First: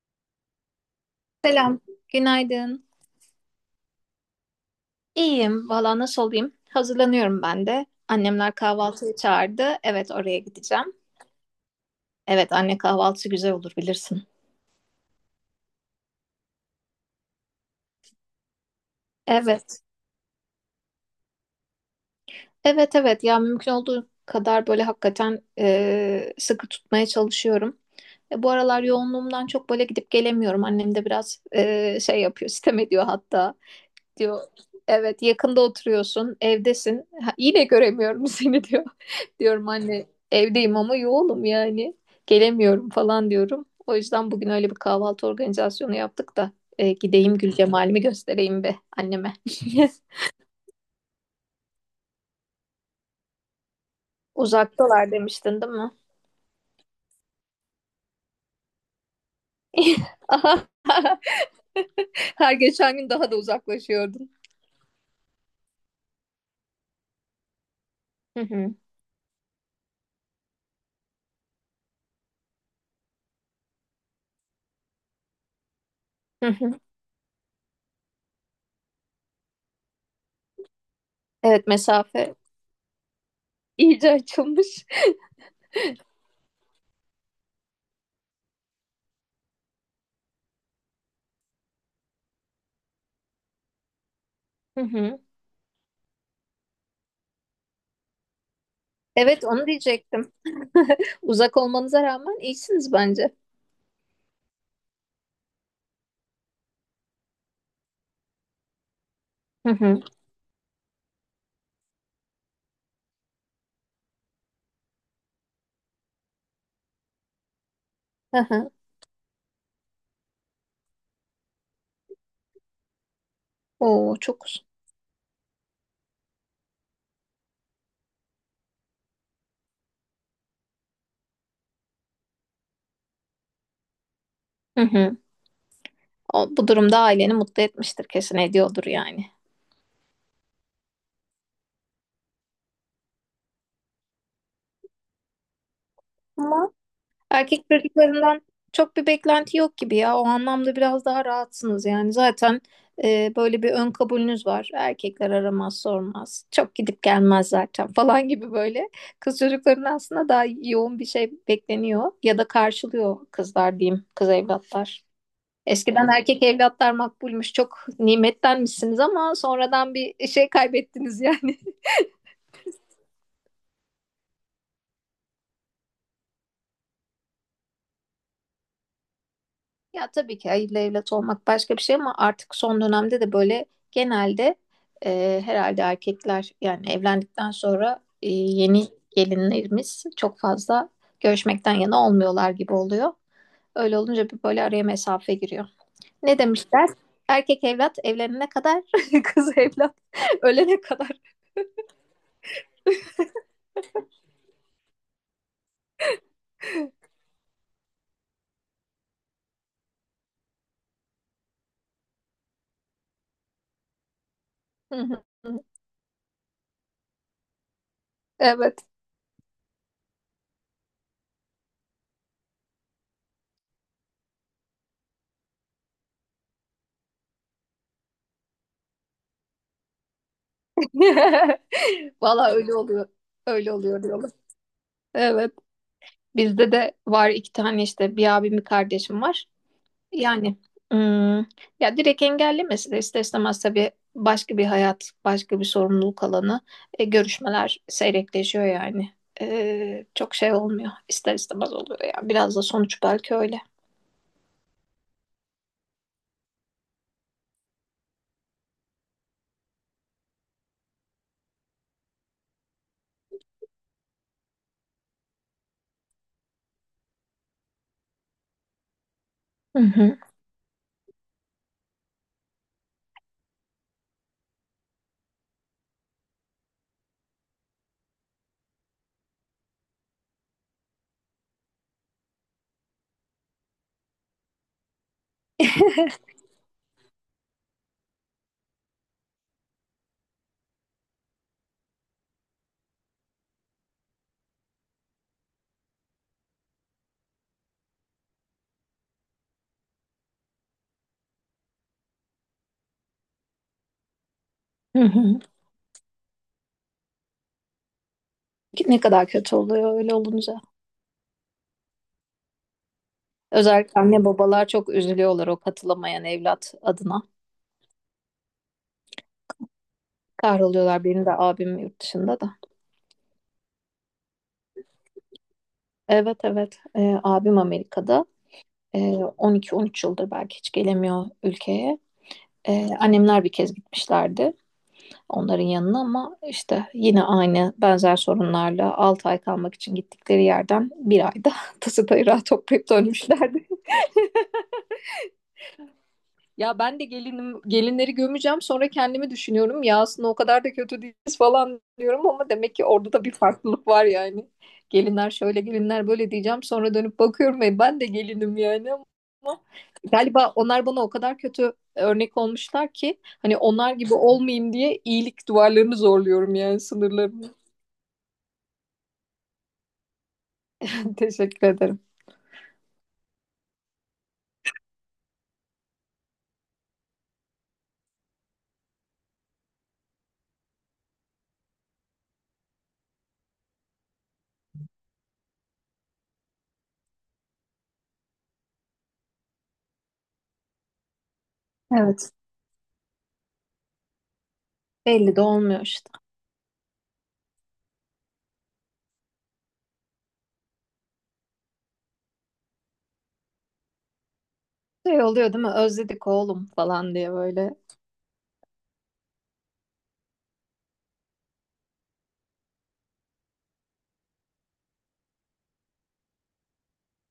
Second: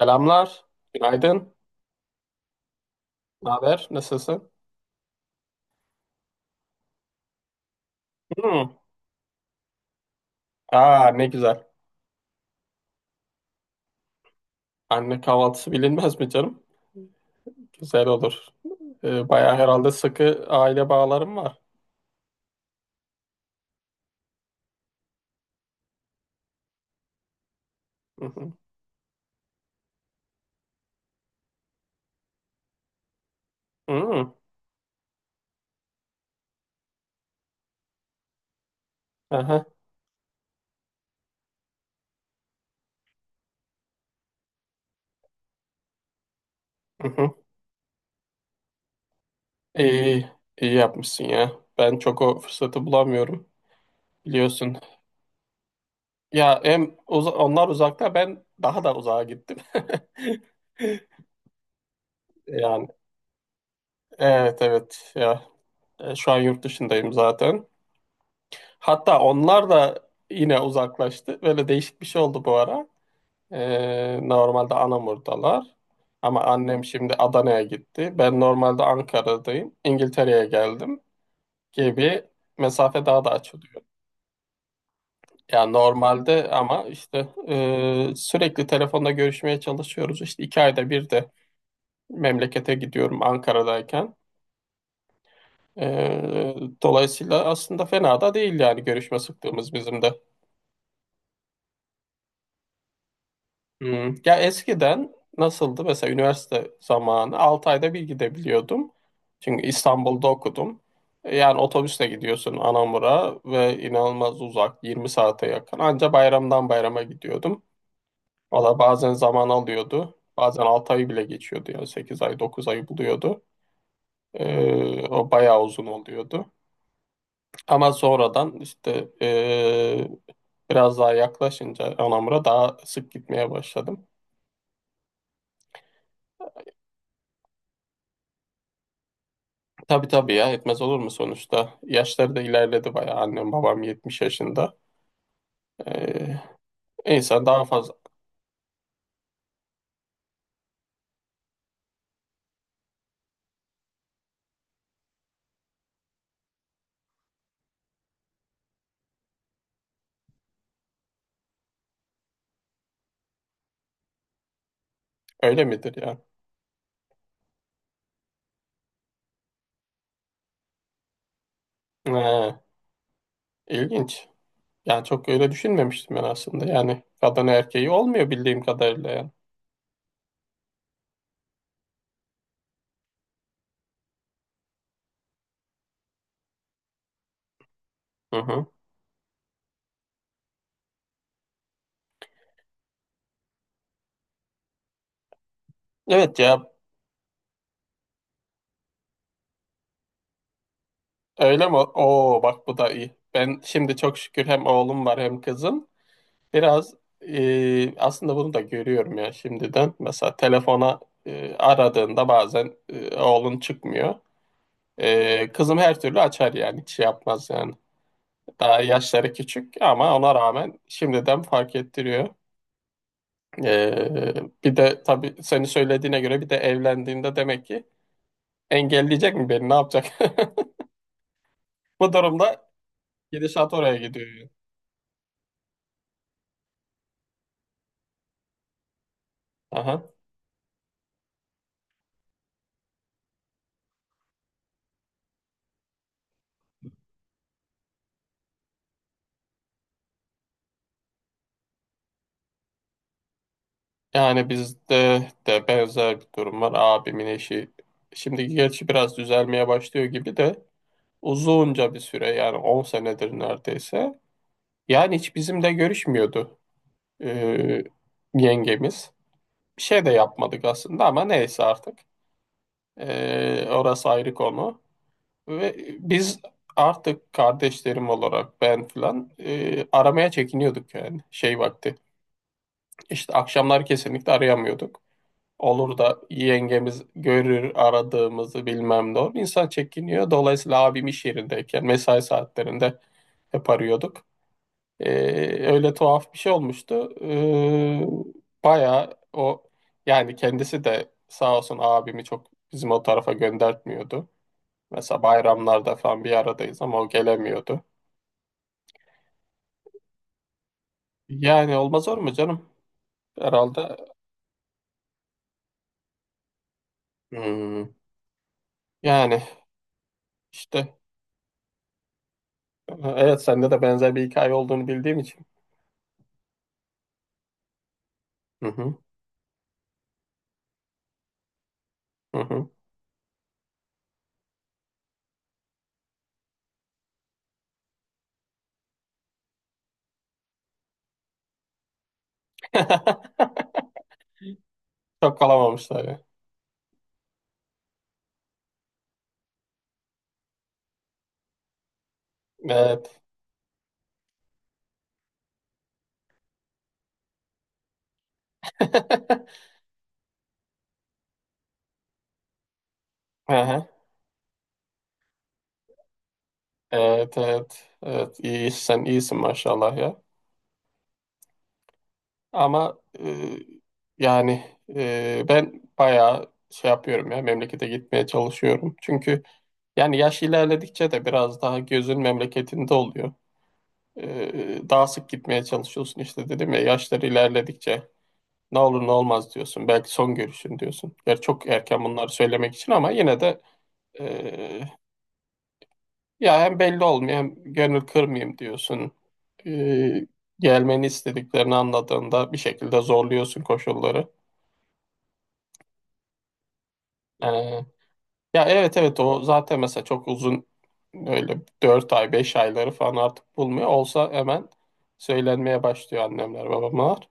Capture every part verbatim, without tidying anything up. Selamlar, günaydın, Selam, günaydın. ne haber, nasılsın? İyiyim, valla nasıl olayım? Hazırlanıyorum ben de. Annemler Hmm. kahvaltıya çağırdı. Evet, oraya gideceğim. Aa ne güzel. Evet, anne kahvaltısı güzel olur bilirsin. Anne kahvaltısı bilinmez mi canım? Güzel olur. Ee, bayağı Evet, herhalde sıkı aile bağlarım var. evet, evet. Ya mümkün olduğu kadar böyle hakikaten e, sıkı tutmaya çalışıyorum. Hı E, bu hı. aralar yoğunluğumdan çok böyle gidip gelemiyorum. Annem de biraz e, şey yapıyor, sitem ediyor hatta. Hmm. Diyor. Evet, yakında oturuyorsun, evdesin. Ha, yine göremiyorum seni, diyor. Aha. Diyorum anne, evdeyim ama yoğunum yani. Gelemiyorum falan diyorum. O yüzden bugün öyle bir kahvaltı organizasyonu yaptık da e, Hı hı. gideyim Gül Cemal'imi göstereyim be anneme. İyi, iyi yapmışsın ya. Ben çok o fırsatı bulamıyorum, biliyorsun. Uzaktalar demiştin değil mi? Ya hem uza- onlar uzakta, ben daha da uzağa gittim. Aha. Her Yani geçen gün daha da uzaklaşıyordun. evet evet ya. E, Şu an yurt dışındayım zaten. Hı hı, Hatta onlar da yine uzaklaştı. Böyle değişik bir şey oldu bu ara. Ee, normalde Anamur'dalar. Ama hı hı. annem şimdi Adana'ya gitti. Ben normalde Ankara'dayım. İngiltere'ye geldim Evet, gibi mesafe mesafe daha da açılıyor. iyice açılmış. Yani normalde ama işte e, sürekli telefonda görüşmeye çalışıyoruz. İşte iki ayda bir de memlekete gidiyorum Ankara'dayken. Hı hı. Ee, dolayısıyla aslında fena da değil yani görüşme Evet, onu sıklığımız bizim de. diyecektim. Uzak olmanıza rağmen iyisiniz bence. Hmm. Ya eskiden nasıldı? Mesela üniversite zamanı altı ayda bir gidebiliyordum. Çünkü Hı hı. İstanbul'da okudum. E, Yani otobüsle gidiyorsun Anamur'a ve inanılmaz uzak yirmi saate yakın. Anca bayramdan bayrama gidiyordum. Hı hı. Valla bazen zaman alıyordu. Bazen altı ayı bile geçiyordu yani sekiz ay dokuz ayı buluyordu. Oo, çok uzun. Ee, o bayağı uzun oluyordu. Ama sonradan işte ee, biraz daha yaklaşınca Anamur'a daha sık gitmeye başladım. Hı hı. O, bu durumda aileni mutlu etmiştir kesin, ediyordur yani. Tabii tabii ya etmez olur mu sonuçta? Yaşları da ilerledi bayağı. Annem babam yetmiş yaşında. Ee, Ama insan daha erkek fazla çocuklarından çok bir beklenti yok gibi ya. O anlamda biraz daha rahatsınız yani. Zaten e, böyle bir ön kabulünüz var. Erkekler aramaz, sormaz. Çok gidip gelmez zaten falan gibi böyle. Kız çocuklarının aslında daha yoğun bir şey bekleniyor. Ya da karşılıyor kızlar diyeyim. Kız evlatlar. öyle midir Eskiden ya? erkek evlatlar makbulmuş, çok nimettenmişsiniz ama sonradan bir şey kaybettiniz yani. Ee, ilginç. Yani çok öyle düşünmemiştim ben aslında. Yani kadın erkeği olmuyor bildiğim kadarıyla yani. Ya tabii ki hayırlı evlat olmak başka bir şey ama artık son dönemde de böyle genelde e, herhalde erkekler yani evlendikten sonra e, Hı hı. yeni gelinlerimiz çok fazla görüşmekten yana olmuyorlar gibi oluyor. Öyle olunca bir böyle araya mesafe giriyor. Evet Ne ya demişler? Erkek evlat evlenene kadar, kız evlat ölene kadar. öyle mi? Oo bak bu da iyi. Ben şimdi çok şükür hem oğlum var hem kızım. Biraz e, aslında bunu da görüyorum ya şimdiden. Mesela telefona e, aradığında bazen e, oğlun çıkmıyor. Ee, kızım her türlü açar yani hiç şey yapmaz yani. Daha Evet. yaşları küçük ama ona rağmen şimdiden fark ettiriyor. Ee, bir de tabii seni söylediğine göre bir de evlendiğinde demek ki engelleyecek mi beni ne yapacak? Bu Valla durumda öyle oluyor. Öyle gidişat oraya oluyor gidiyor. diyorlar. Yani. Evet. Bizde de var, iki tane işte, bir abim bir kardeşim var. Aha. Yani hmm, ya direkt engellemesi de ister istemez tabii, başka bir hayat, başka bir sorumluluk alanı. E, görüşmeler seyrekleşiyor yani. E, çok şey olmuyor. İster istemez oluyor yani. Biraz da sonuç belki öyle. Yani bizde de benzer bir durum var. Abimin eşi şimdi gerçi biraz düzelmeye başlıyor gibi de uzunca bir süre yani on senedir neredeyse. Yani hiç bizimle görüşmüyordu. e, yengemiz. Bir Hı şey de hı, yapmadık aslında ama neyse artık. E, orası ayrı konu. Ve biz artık kardeşlerim olarak ben filan e, aramaya çekiniyorduk yani şey vakti. İşte akşamlar kesinlikle arayamıyorduk. Olur da yengemiz görür aradığımızı bilmem ne olur. İnsan çekiniyor. Dolayısıyla abim iş yerindeyken mesai saatlerinde hep arıyorduk. Ee, öyle tuhaf bir şey olmuştu. Ee, bayağı o yani kendisi de sağ olsun abimi çok bizim o tarafa göndertmiyordu. hı Mesela hı. bayramlarda falan bir aradayız ama o gelemiyordu. Ne kadar kötü oluyor öyle olunca. Yani olmaz olur mu canım? Herhalde Özellikle anne babalar çok üzülüyorlar o katılamayan evlat adına. hmm, yani işte Kahroluyorlar, benim de abim yurt dışında da. evet sende de benzer bir hikaye olduğunu bildiğim için. Evet, evet. Ee, abim Amerika'da. Hı hı, Ee, on iki on üç yıldır belki hiç gelemiyor ülkeye. hı hı. Ee, annemler bir kez gitmişlerdi onların yanına ama işte yine aynı benzer sorunlarla altı ay kalmak için gittikleri yerden bir ayda tası tarağı toplayıp dönmüşlerdi. Çok kalamamışlar ya. Ya ben de gelinim, gelinleri gömeceğim, sonra kendimi düşünüyorum. Ya aslında o kadar da kötü değiliz falan diyorum ama demek ki orada Evet. da bir farklılık var yani. Gelinler şöyle, gelinler böyle diyeceğim, sonra dönüp bakıyorum ve ben de gelinim yani, ama galiba onlar bana o kadar kötü örnek olmuşlar ki hani Aha, onlar gibi olmayayım diye iyilik duvarlarını zorluyorum yani, evet, sınırlarını. evet, evet. İyi, sen iyisin maşallah ya. Teşekkür ederim. Ama e, yani e, ben bayağı şey yapıyorum ya memlekete gitmeye çalışıyorum. Çünkü yani yaş ilerledikçe de biraz daha gözün memleketinde oluyor. E, daha sık gitmeye çalışıyorsun işte dedim ya yaşlar ilerledikçe ne olur ne olmaz diyorsun. Belki son görüşün diyorsun. Gerçi çok erken bunları Evet. söylemek için ama yine de e, Belli de olmuyor işte. ya hem belli olmuyor hem gönül kırmayayım diyorsun. E, gelmeni istediklerini anladığında bir şekilde zorluyorsun koşulları. Şey oluyor değil mi? Özledik oğlum falan diye E, böyle. Ya evet evet o zaten mesela çok uzun öyle dört ay beş ayları falan artık bulmuyor. Olsa hemen söylenmeye başlıyor annemler babamlar.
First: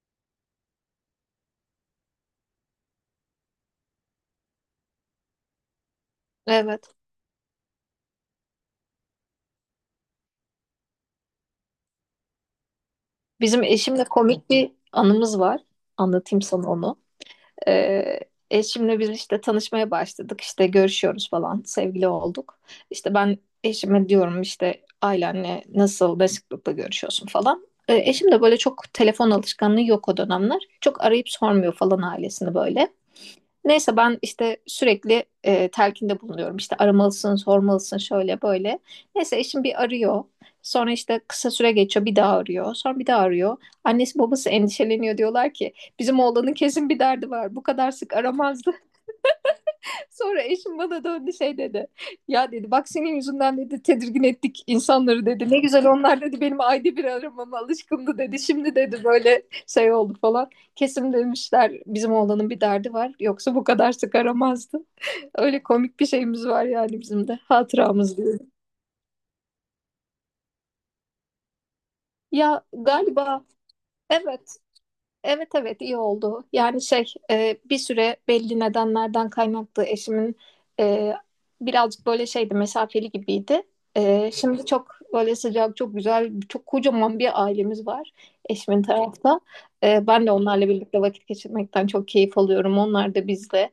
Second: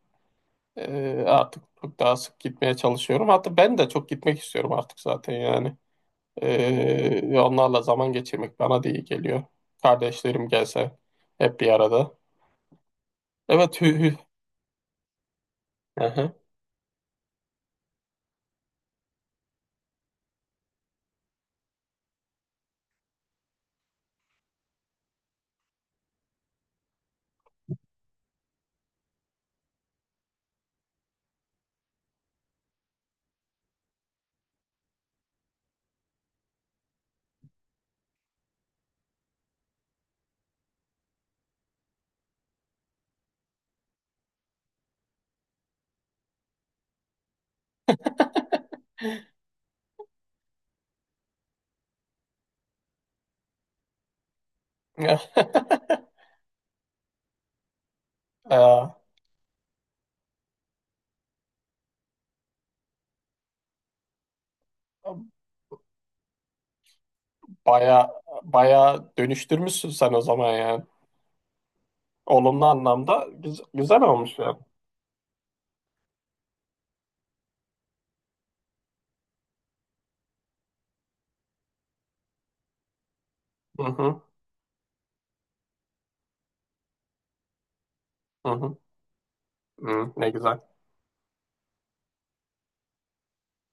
Ee, artık çok daha sık gitmeye çalışıyorum. Hatta ben de çok gitmek istiyorum artık zaten yani. Evet. Ee, onlarla zaman geçirmek bana da iyi geliyor. Kardeşlerim gelse hep bir arada. Bizim Evet hü eşimle hü. komik bir anımız var. Hı. Anlatayım sana onu. Ee, eşimle biz işte tanışmaya başladık. İşte görüşüyoruz falan. Sevgili olduk. İşte ben eşime diyorum, işte ailenle nasıl, ne sıklıkla görüşüyorsun falan. Ee, eşim de böyle çok telefon alışkanlığı yok o dönemler. Çok arayıp sormuyor falan ailesini böyle. Neyse ben işte sürekli e, telkinde bulunuyorum. İşte aramalısın, sormalısın, şöyle böyle. Neyse eşim bir arıyor. Sonra işte kısa süre geçiyor, bir daha arıyor. Sonra bir daha arıyor. Annesi babası endişeleniyor, diyorlar ki bizim oğlanın kesin bir derdi var. Bu kadar sık aramazdı. Sonra eşim bana döndü, şey dedi. Ya dedi, bak senin yüzünden dedi, tedirgin ettik insanları dedi. Ne güzel, onlar dedi benim ayda bir aramama alışkındı dedi. Şimdi Ee, dedi böyle şey oldu falan. Kesin demişler bizim oğlanın bir derdi var. Yoksa bu kadar sık aramazdı. Öyle komik bir şeyimiz var yani, bizim de baya hatıramız, diyor. baya dönüştürmüşsün sen o zaman yani. Ya Olumlu anlamda galiba, güz- güzel olmuş evet. yani. Evet, evet, iyi oldu. Yani şey, e, bir süre belli nedenlerden kaynaklı eşimin e, birazcık böyle şeydi, mesafeli gibiydi. Hı hı, E, şimdi çok böyle sıcak, çok güzel, çok kocaman bir ailemiz var hı hı. eşimin tarafta. E, Hı, Ben ne de güzel. onlarla birlikte vakit geçirmekten çok keyif alıyorum. Onlar da bizle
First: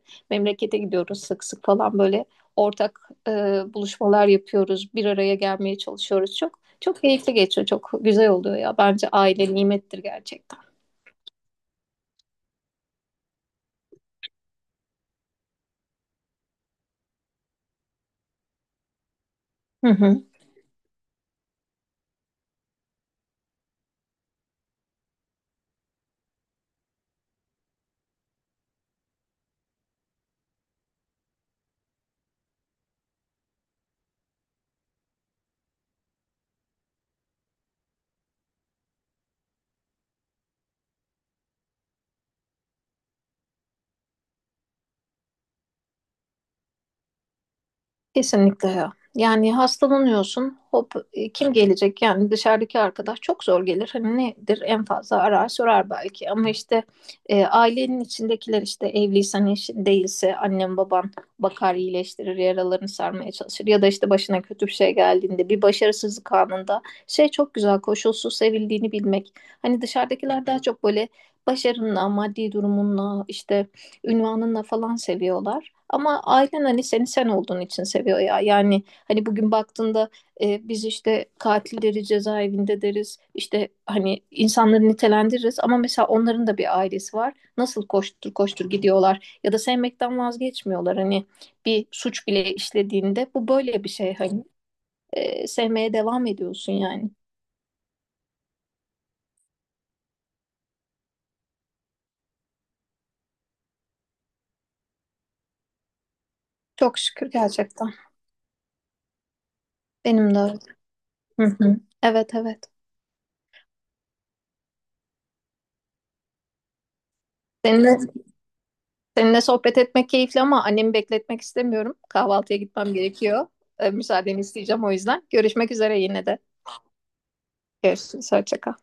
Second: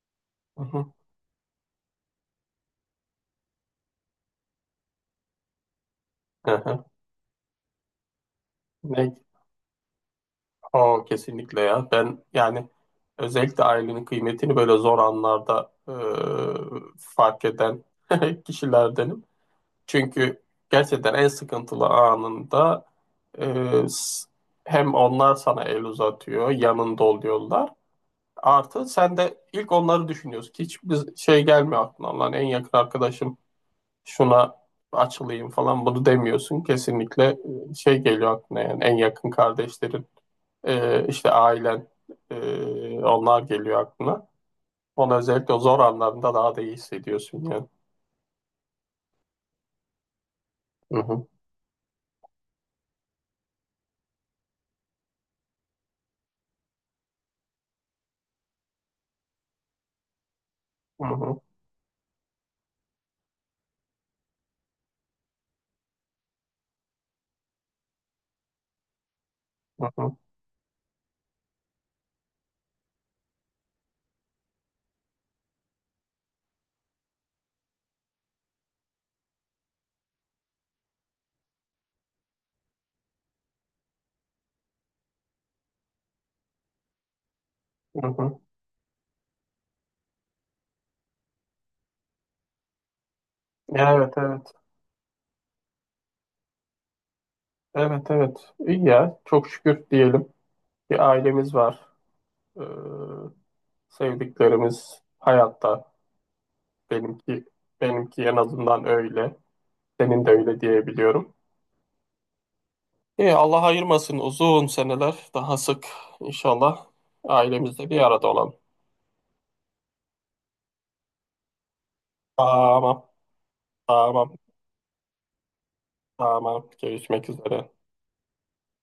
Hı memlekete hı, gidiyoruz sık sık falan, böyle ortak e, buluşmalar yapıyoruz. Bir araya gelmeye çalışıyoruz hı çok. hı. Çok keyifli geçiyor, çok güzel oluyor ya. Bence Ne, aile nimettir gerçekten. o kesinlikle ya. Ben yani özellikle ailenin kıymetini böyle zor anlarda e, fark eden kişilerdenim. Hı hı. Çünkü gerçekten en sıkıntılı anında e, s- hem onlar sana el uzatıyor, yanında oluyorlar. Artı sen de ilk onları düşünüyorsun ki hiçbir şey gelmiyor aklına. Lan en yakın arkadaşım şuna açılayım falan bunu demiyorsun. Kesinlikle e, şey geliyor aklına yani en yakın kardeşlerin e, işte ailen e, onlar geliyor aklına. Onu özellikle o zor anlarında daha da iyi hissediyorsun yani. Kesinlikle ya. Yani hastalanıyorsun. Hop, Hı hı, e, kim gelecek? Yani dışarıdaki arkadaş çok zor gelir. Hani nedir? En fazla arar, sorar belki. Ama işte e, ailenin içindekiler, işte evliysen eşin, değilse annen hı baban hı, bakar, iyileştirir, yaralarını sarmaya çalışır. Ya da işte başına kötü bir şey geldiğinde, bir başarısızlık anında, şey, çok güzel koşulsuz sevildiğini bilmek. Hani hı hı, dışarıdakiler daha çok böyle başarınla, maddi durumunla, işte ünvanınla falan seviyorlar. Ama ailen hani seni sen olduğun için seviyor ya. Yani hani bugün baktığında e, biz işte katilleri cezaevinde deriz. İşte hani insanları nitelendiririz. Ama mesela onların da bir ailesi var. Nasıl hı koştur hı. koştur gidiyorlar. Ya da sevmekten vazgeçmiyorlar. Hani bir suç bile işlediğinde bu böyle bir Ya evet şey. evet. Hani e, sevmeye devam ediyorsun yani. Evet evet. İyi ya. Çok şükür diyelim. Bir ailemiz var. Ee, sevdiklerimiz hayatta. Çok şükür Benimki gerçekten. benimki en azından öyle. Senin de Benim de öyle. öyle diyebiliyorum. Hı hı. Evet, evet. İyi, Allah ayırmasın uzun seneler daha sık inşallah Senin ailemizle bir de- arada olalım. Seninle sohbet etmek keyifli ama annemi bekletmek istemiyorum. Kahvaltıya gitmem Tamam, gerekiyor. Ee, tamam, Müsaadeni isteyeceğim o yüzden. Görüşmek üzere yine de. tamam. Görüşmek üzere. Görüşürüz. Hoşça kal.